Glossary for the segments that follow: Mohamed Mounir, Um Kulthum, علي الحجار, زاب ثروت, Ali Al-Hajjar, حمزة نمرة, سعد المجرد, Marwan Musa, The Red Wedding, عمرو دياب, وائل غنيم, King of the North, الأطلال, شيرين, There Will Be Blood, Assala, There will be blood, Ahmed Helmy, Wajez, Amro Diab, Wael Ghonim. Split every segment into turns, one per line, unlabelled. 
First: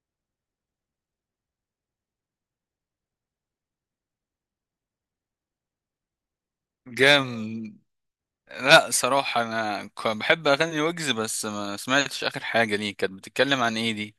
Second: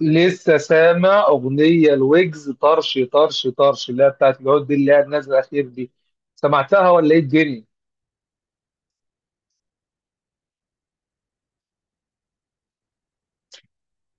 لسه سامع اغنيه الويجز طرش طرش طرش اللي هي بتاعت العود دي اللي هي نازله الاخير دي. سمعتها ولا ايه
جام.
الدنيا؟
لا، صراحة أنا بحب أغني ويجز، بس ما سمعتش آخر حاجة ليه، كانت بتتكلم عن إيه دي؟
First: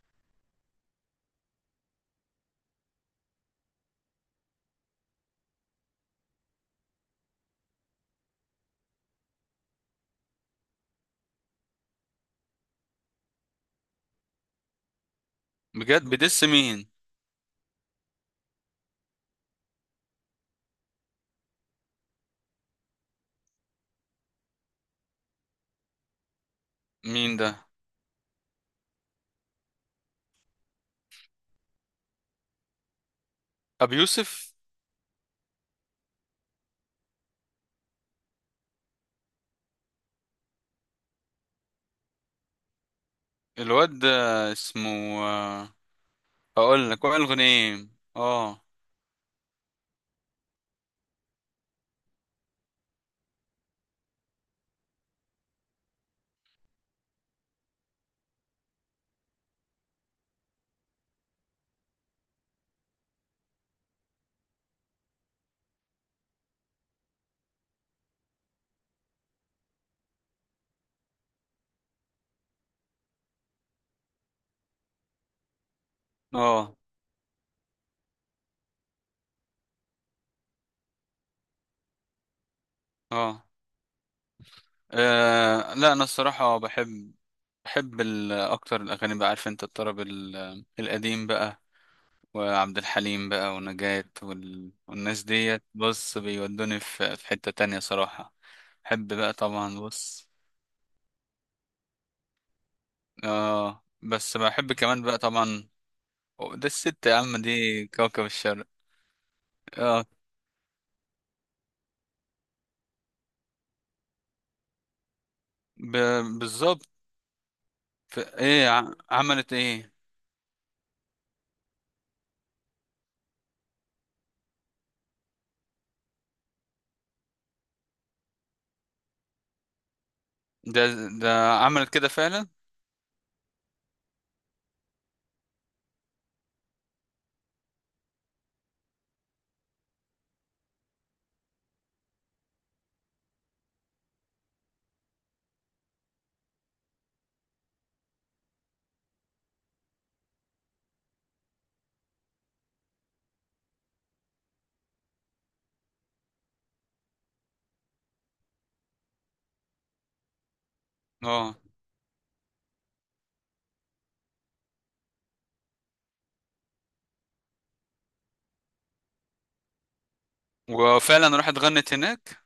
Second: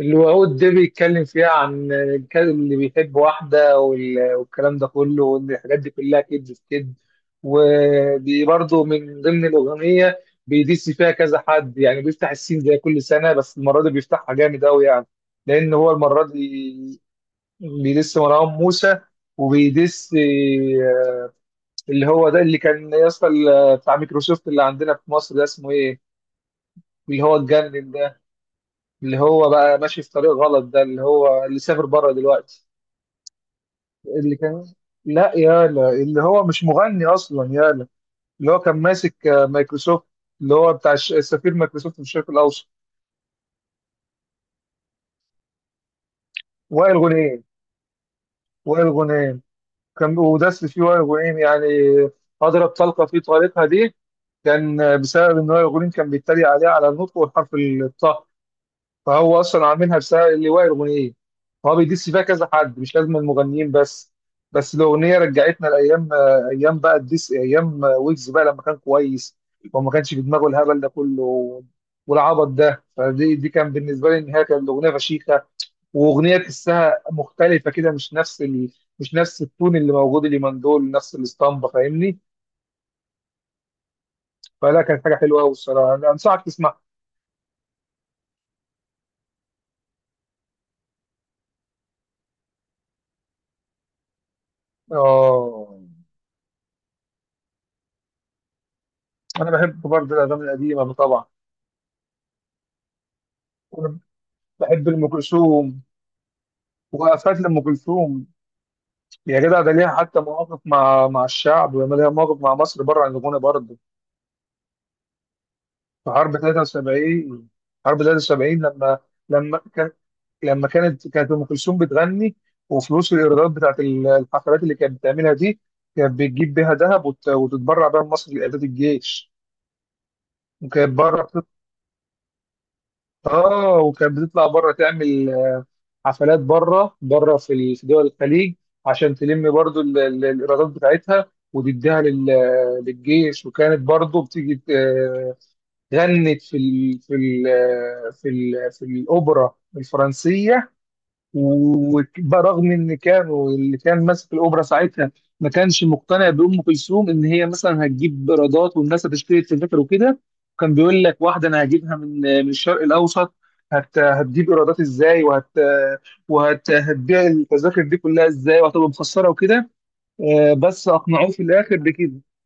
اللي هو العود ده بيتكلم فيها عن الكلب اللي بيحب واحده والكلام ده كله، وان الحاجات دي كلها كدب في كدب. ودي برضه من ضمن الاغنيه. بيدس فيها كذا حد، يعني بيفتح السين زي كل سنه، بس المره دي بيفتحها جامد قوي يعني. لان هو
بجد؟
المره
بدس مين؟
دي بيدس مروان موسى، وبيدس اللي هو ده اللي كان يا اسطى، بتاع مايكروسوفت اللي عندنا في مصر ده اسمه ايه. اللي
مين
هو
ده؟
اتجنن ده، اللي هو بقى ماشي في طريق غلط ده، اللي هو اللي سافر بره دلوقتي.
أبي
اللي
يوسف.
كان، لا يالا اللي هو مش مغني اصلا يالا. اللي هو كان ماسك مايكروسوفت، اللي هو بتاع سفير مايكروسوفت في الشرق الاوسط.
الواد ده اسمه آه، هقول
وائل
لك، وائل
غنيم،
غنيم. اه.
وائل غنيم. كان ودس فيه وائل غنيم يعني، اضرب طلقه في طريقها دي. كان بسبب ان وائل غنيم كان بيتريق عليه على النطق، والحرف الطاء. فهو اصلا عاملها بسبب اللواء الاغنيه، فهو بيدس فيها كذا حد مش لازم المغنيين بس. بس الاغنيه رجعتنا لايام، ايام بقى الدس، ايام ويجز بقى لما كان كويس، وما كانش في دماغه الهبل ده كله والعبط ده. فدي كان بالنسبه لي ان هي كانت الاغنيه فشيخه، واغنيه
اه
تحسها مختلفه كده، مش نفس مش نفس التون اللي موجود اليومين دول، نفس الاسطمبه، فاهمني.
اه
فلا، كانت حاجه حلوه قوي
لا،
الصراحه،
أنا
أنا انصحك
الصراحة
تسمعها.
بحب. بحب أكتر الأغاني بقى، عارف أنت، الطرب القديم بقى، وعبد الحليم بقى ونجاة والناس ديت،
اه،
بص، بيودوني في حتة تانية صراحة. بحب بقى
انا
طبعا،
بحب برضه
بص.
الاغاني القديمه طبعا.
اه، بس بحب
بحب
كمان
ام
بقى طبعا.
كلثوم،
ده الست يا عم،
وقفات لام
دي كوكب
كلثوم.
الشرق.
يا جدع، ده ليها
اه.
حتى مواقف مع الشعب، ولما ليها مواقف مع مصر بره عن الغنى برضه.
ب...
في حرب
بالظبط.
73، حرب 73
ايه، عملت
لما كان،
ايه؟
لما كانت ام كلثوم بتغني، وفلوس الايرادات بتاعت الحفلات اللي كانت بتعملها دي، كانت بتجيب بيها ذهب وتتبرع بيها لمصر لاعداد الجيش.
ده
وكانت بره بتطلع.
ده عملت كده فعلا؟
اه، وكانت بتطلع بره تعمل حفلات بره في في دول الخليج، عشان تلم برضو الايرادات بتاعتها وتديها للجيش. وكانت برضو بتيجي غنت في الاوبرا الفرنسيه. وبرغم ان كانوا، اللي كان ماسك الاوبرا ساعتها ما كانش مقتنع بام كلثوم ان هي مثلا هتجيب ايرادات والناس هتشتري التذاكر وكده. كان بيقول لك واحده
اه.
انا هجيبها من الشرق الاوسط، هتجيب ايرادات ازاي، هتبيع التذاكر دي كلها ازاي، وهتبقى مخسره وكده. بس اقنعوه
وفعلا
في
راحت
الاخر
غنت
بكده.
هناك؟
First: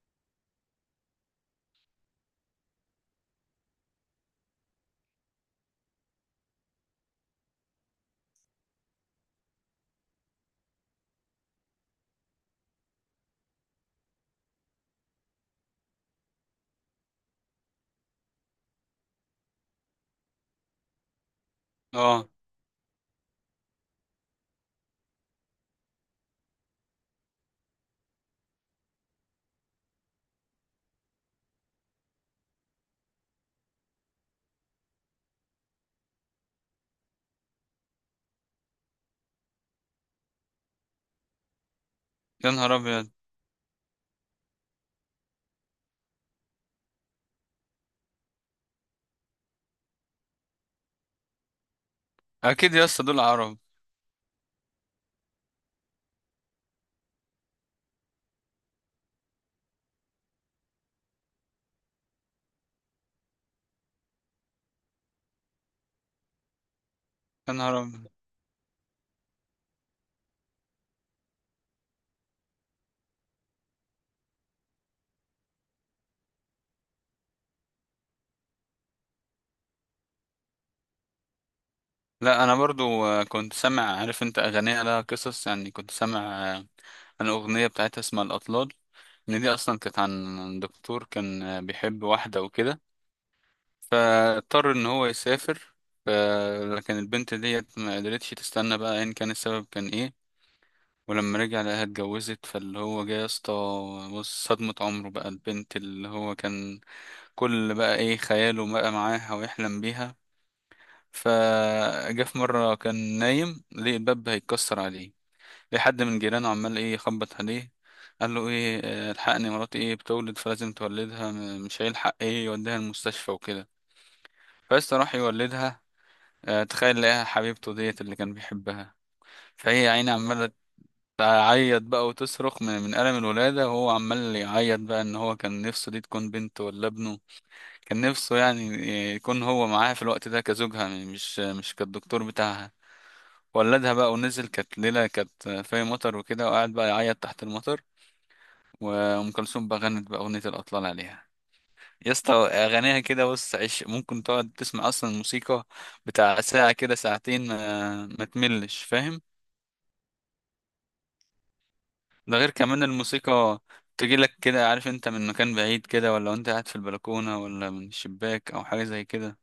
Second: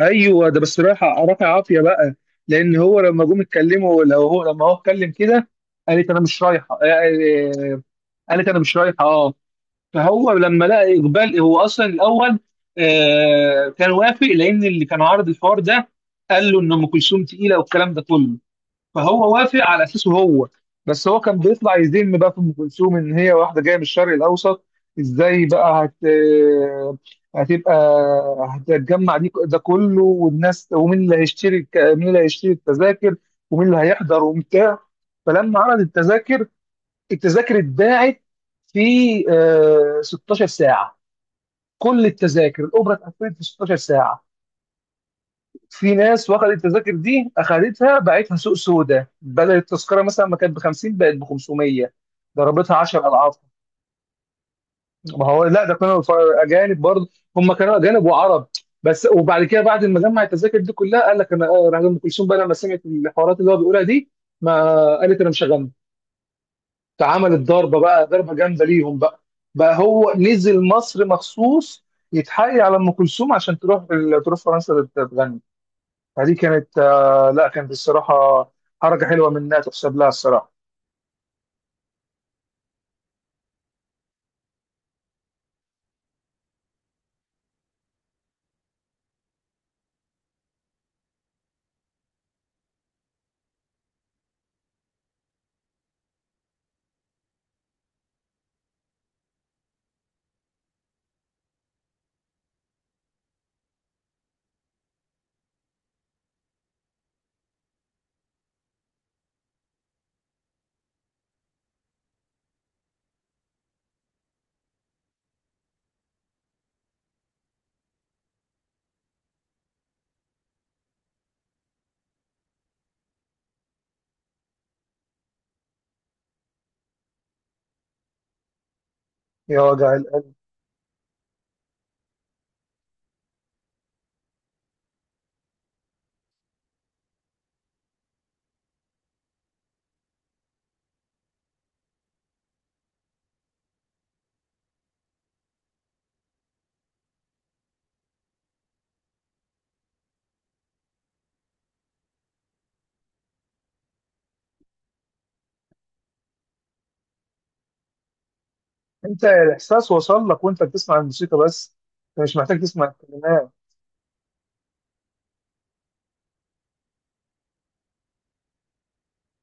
ايوه، ده بس رايحه رافع عافيه بقى، لان هو لما جم اتكلموا، لو هو لما هو اتكلم كده قالت انا مش رايحه. قالت انا مش رايحه، اه. فهو لما لقى اقبال، هو اصلا الاول آه كان وافق، لان اللي كان عارض الحوار ده قال له ان ام كلثوم تقيله والكلام ده كله، فهو وافق على اساسه هو. بس هو كان بيطلع يذم
اه.
بقى في ام كلثوم، ان هي واحده جايه من الشرق الاوسط، ازاي بقى هت آه، هتبقى، هتتجمع دي ده كله، والناس، ومين اللي هيشتري مين اللي هيشتري التذاكر، ومين اللي هيحضر وبتاع. فلما عرض التذاكر، التذاكر اتباعت في 16 ساعه، كل
يا
التذاكر
نهار
الاوبرا
ابيض.
اتقفلت في 16 ساعه. في ناس واخدت التذاكر دي، اخدتها باعتها سوق سودا، بدل التذكره مثلا ما كانت ب 50، بقت ب 500،
اكيد
ضربتها
يا اسطى،
10
دول
اضعاف.
عرب.
ما هو لا، ده كانوا اجانب برضه، هم كانوا اجانب وعرب بس. وبعد كده، بعد ما جمع التذاكر دي كلها، قال لك انا راح ام كلثوم بقى لما سمعت الحوارات اللي هو بيقولها دي، ما قالت انا مش هغني. اتعملت
يا نهار
ضربه بقى،
ابيض.
ضربه جامده ليهم بقى. بقى هو نزل مصر مخصوص يتحايل على ام كلثوم عشان تروح فرنسا تغني. فدي كانت آه، لا كانت الصراحه حركه حلوه منها، تحسب لها الصراحه.
لا، انا برضو كنت سامع، عارف انت، اغانيها لها قصص يعني، كنت سامع آه، عن اغنيه بتاعتها اسمها الاطلال، ان دي اصلا كانت عن دكتور، كان بيحب واحده وكده، فاضطر ان هو يسافر. ف- لكن البنت ديت ما قدرتش تستنى بقى، ان كان السبب كان ايه. ولما رجع لقاها اتجوزت، فاللي هو جه يا اسطى، بص صدمة عمره بقى، البنت اللي هو كان كل بقى ايه خياله بقى معاها ويحلم بيها. فجاء في مرة كان نايم لقي الباب هيتكسر عليه، لقي حد من جيرانه عمال ايه يخبط عليه، قال له ايه الحقني مراتي ايه بتولد، فلازم تولدها، مش هيلحق ايه يوديها المستشفى وكده. فبس راح يولدها، تخيل لقاها حبيبته ديت اللي كان بيحبها.
يا
فهي يا
وجع
عيني
القلب.
عمالة تعيط بقى وتصرخ من ألم الولادة، وهو عمال يعيط بقى، إن هو كان نفسه دي تكون بنته ولا ابنه، كان نفسه يعني يكون هو معاها في الوقت ده كزوجها، مش كالدكتور بتاعها. ولدها بقى ونزل، كانت ليلة كانت في مطر وكده، وقعد بقى يعيط تحت المطر. وأم كلثوم بقى غنت بقى أغنية الأطلال عليها. يا اسطى أغانيها كده، بص عيش، ممكن تقعد تسمع أصلا الموسيقى بتاع ساعة كده، ساعتين، ما تملش، فاهم؟
انت الاحساس وصل لك وانت بتسمع الموسيقى بس، أنت مش
ده غير
محتاج
كمان
تسمع الكلمات.
الموسيقى تجيلك كده، عارف انت، من مكان بعيد كده، ولا انت قاعد في البلكونة، ولا من الشباك أو حاجة زي كده.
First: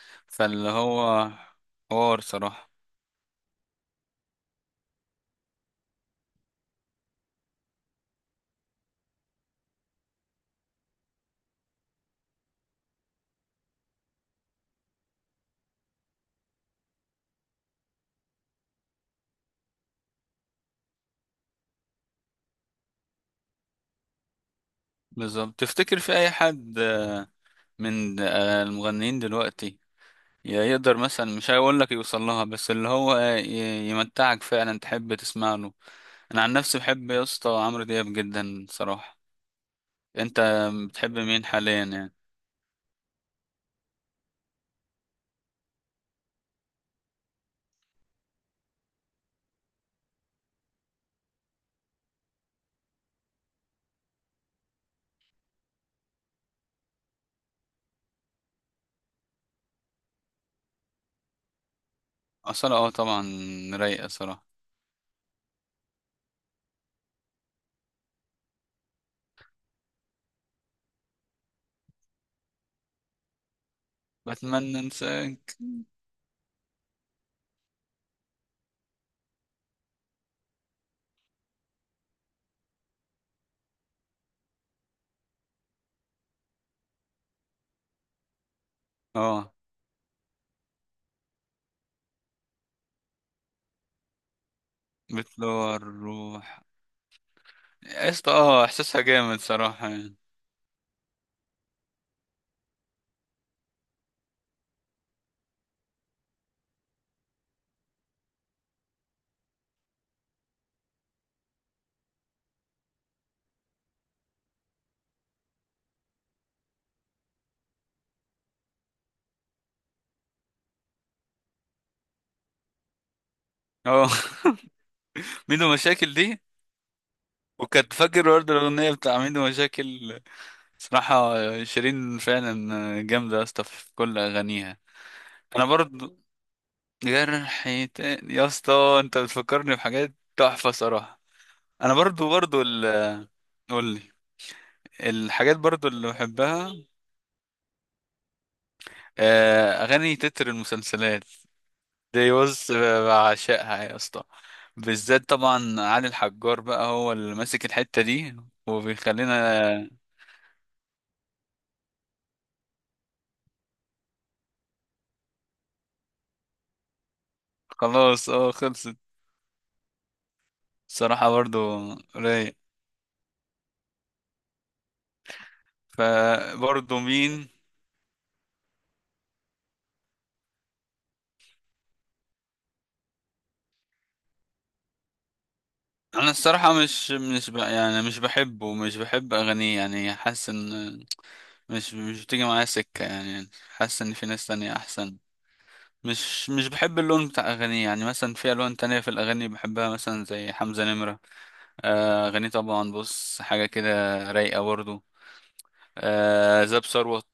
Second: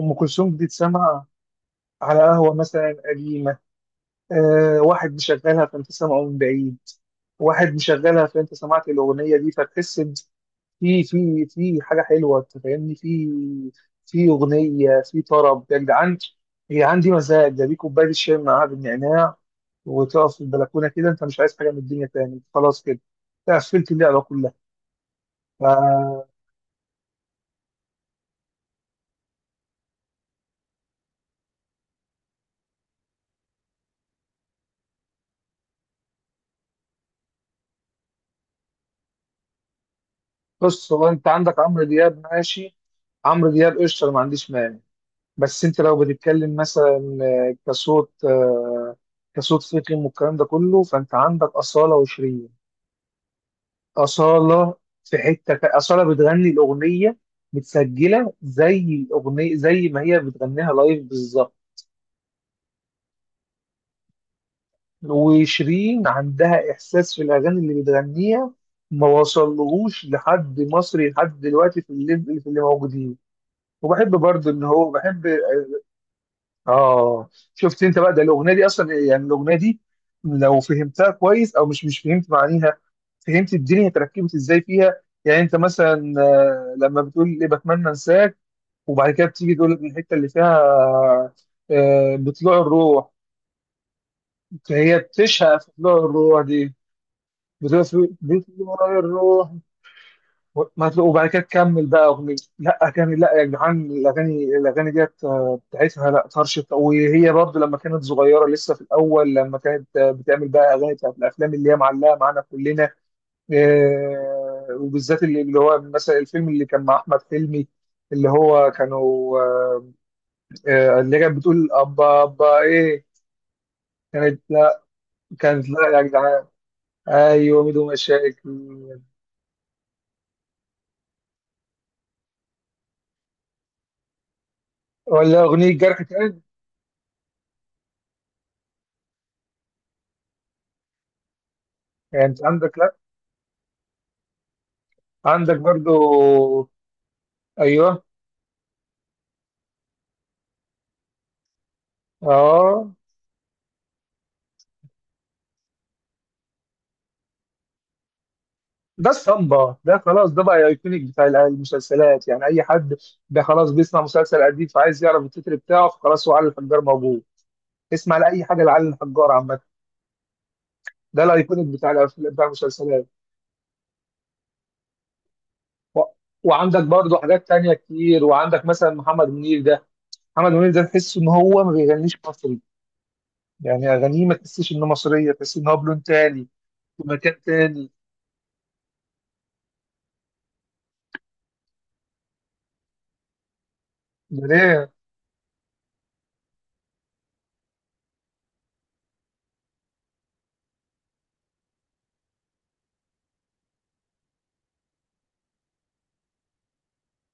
ام كلثوم دي
فاللي
تسمع
هو
على
حوار
قهوه
صراحة.
مثلا قديمه، آه واحد مشغلها فانت سامعه من بعيد، واحد مشغلها فانت سمعت الاغنيه دي، فتحس في حاجه حلوه، أنت فاهمني، في في اغنيه، في طرب يا جدعان. هي عندي مزاج ده، بيه كوبايه الشاي معاها بالنعناع، وتقف في البلكونه كده، انت مش عايز حاجه من الدنيا تاني، أنت خلاص كده، أنت قفلت اللعبه كلها.
بالظبط.
ف-
تفتكر في أي حد من المغنيين دلوقتي يقدر مثلا، مش هيقول لك يوصل لها، بس اللي هو يمتعك فعلا تحب تسمع له؟ انا عن نفسي بحب يا اسطى عمرو دياب جدا صراحة. انت
بص، هو
بتحب
انت
مين
عندك
حاليا
عمرو
يعني؟
دياب ماشي، عمرو دياب قشطه، أنا ما عنديش مانع. بس انت لو بتتكلم مثلا كصوت، كصوت فيكم والكلام ده كله، فانت عندك اصاله وشيرين. أصالة، في حتة أصالة بتغني الأغنية متسجلة زي الأغنية زي ما هي بتغنيها لايف بالظبط.
اصلا اه طبعا، رايقة صراحة.
وشيرين عندها إحساس في الأغاني اللي بتغنيها، ما وصلهوش لحد مصري لحد دلوقتي في الليفل، في اللي موجودين. وبحب برضه إن
بتمنى
هو بحب.
انساك.
آه. شفت أنت بقى، ده الأغنية دي أصلا، يعني الأغنية دي لو فهمتها كويس، أو مش فهمت معانيها، فهمت الدنيا تركبت إزاي فيها. يعني أنت مثلا، لما بتقول إيه، بتمنى أنساك، وبعد كده
اه،
بتيجي تقول لك من الحته اللي فيها بطلوع الروح، فهي بتشهق في
بتلوع
طلوع الروح
الروح.
دي. بتقول
يا اسطى، اه
بطلوع
احساسها جامد
الروح.
صراحة يعني.
و- ما تلاقوا- وبعد كده تكمل بقى اغنيه، لا اغاني، لا يا جدعان، الاغاني ديت بتاعتها، لا طرشت، وهي برضو لما كانت صغيره لسه في الاول لما كانت بتعمل بقى اغاني بتاعت الافلام اللي هي معلقه معانا كلنا. وبالذات اللي هو مثلا الفيلم اللي كان مع احمد حلمي، اللي هو كانوا اللي كانت بتقول أبا أبا إيه.
اه.
كانت لا، كانت
ميدو
لا يا
مشاكل دي.
جدعان. أيوه، ميدو
وكنت فاكر
مشاكل.
برضه الاغنية بتاع ميدو مشاكل، صراحة شيرين فعلا جامدة يا اسطى في كل اغانيها.
ولا
انا
أغنية جرح
برضه.
تاني،
جرح تاني يا اسطى، انت بتفكرني بحاجات تحفة صراحة. انا
يعني
برضو
أنت
برضو
عندك، لا
قولي.
عندك
الحاجات برضو
برضو.
اللي بحبها.
أيوه.
اغاني تتر المسلسلات دي، بص،
أه،
بعشقها يا اسطى، بالذات طبعا علي الحجار بقى، هو اللي ماسك الحتة دي
ده
وبيخلينا.
الصمبا ده خلاص، ده بقى ايكونيك بتاع المسلسلات. يعني اي حد ده خلاص بيسمع مسلسل قديم فعايز يعرف التتر بتاعه، فخلاص هو علي الحجار موجود. اسمع
خلاص
لاي
اه،
حاجه لعلي
خلصت.
الحجار عامه، ده
صراحة برضو
الايكونيك بتاع بتاع
رايق.
المسلسلات. و- وعندك
فبرضو
برضو حاجات
مين؟
تانية كتير، وعندك مثلا محمد منير ده، محمد منير ده تحس ان هو ما بيغنيش مصري، يعني اغانيه ما تحسش انه مصريه، تحس ان هو بلون
انا
تاني،
الصراحة
في
مش
مكان
مش
تاني.
يعني مش بحبه، مش بحب اغانيه يعني، حاسس ان. مش بتيجي معايا سكة يعني، حاسس ان في ناس
ده
تانية
ليه؟
احسن. مش بحب اللون بتاع اغانيه يعني، مثلا في الوان تانية في الاغاني بحبها، مثلا زي حمزة نمرة. اغانيه طبعا، بص حاجة كده رايقة برضه. زاب ثروت.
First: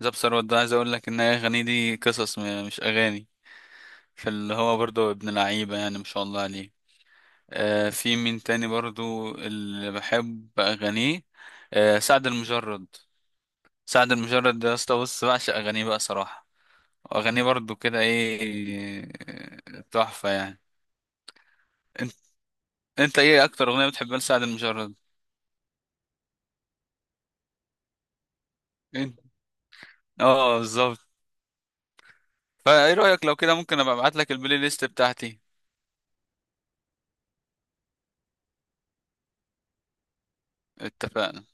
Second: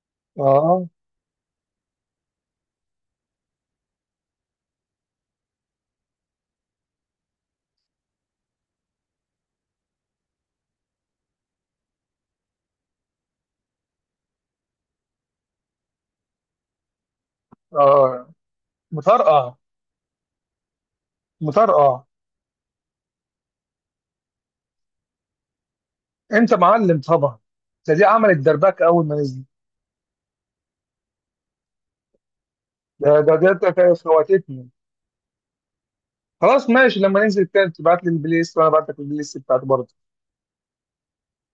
زاب ثروت ده عايز
اه.
اقول لك، ان هي اغانيه دي قصص، مش اغاني. فاللي هو برضه ابن لعيبة يعني ما شاء الله عليه. في مين تاني برضه اللي بحب اغانيه؟ سعد المجرد. سعد المجرد ده يا اسطى، بص بعشق اغانيه بقى صراحة. اغانيه برضو كده،
اه
ايه،
مطرقع،
تحفه يعني.
مطرقع.
انت انت ايه اكتر اغنيه بتحبها لسعد المجرد؟
انت معلم طبعا، ده دي عملت دربك اول ما
انت.
نزل.
اه بالظبط. فايه
ده
رايك
ده
لو
ده
كده،
ده
ممكن ابقى
كانت
ابعت لك البلاي
فوتتني.
ليست بتاعتي.
خلاص ماشي، لما ننزل تاني تبعت لي البلاي ليست، وانا بعت لك البلاي ليست بتاعتي برضه.
اتفقنا.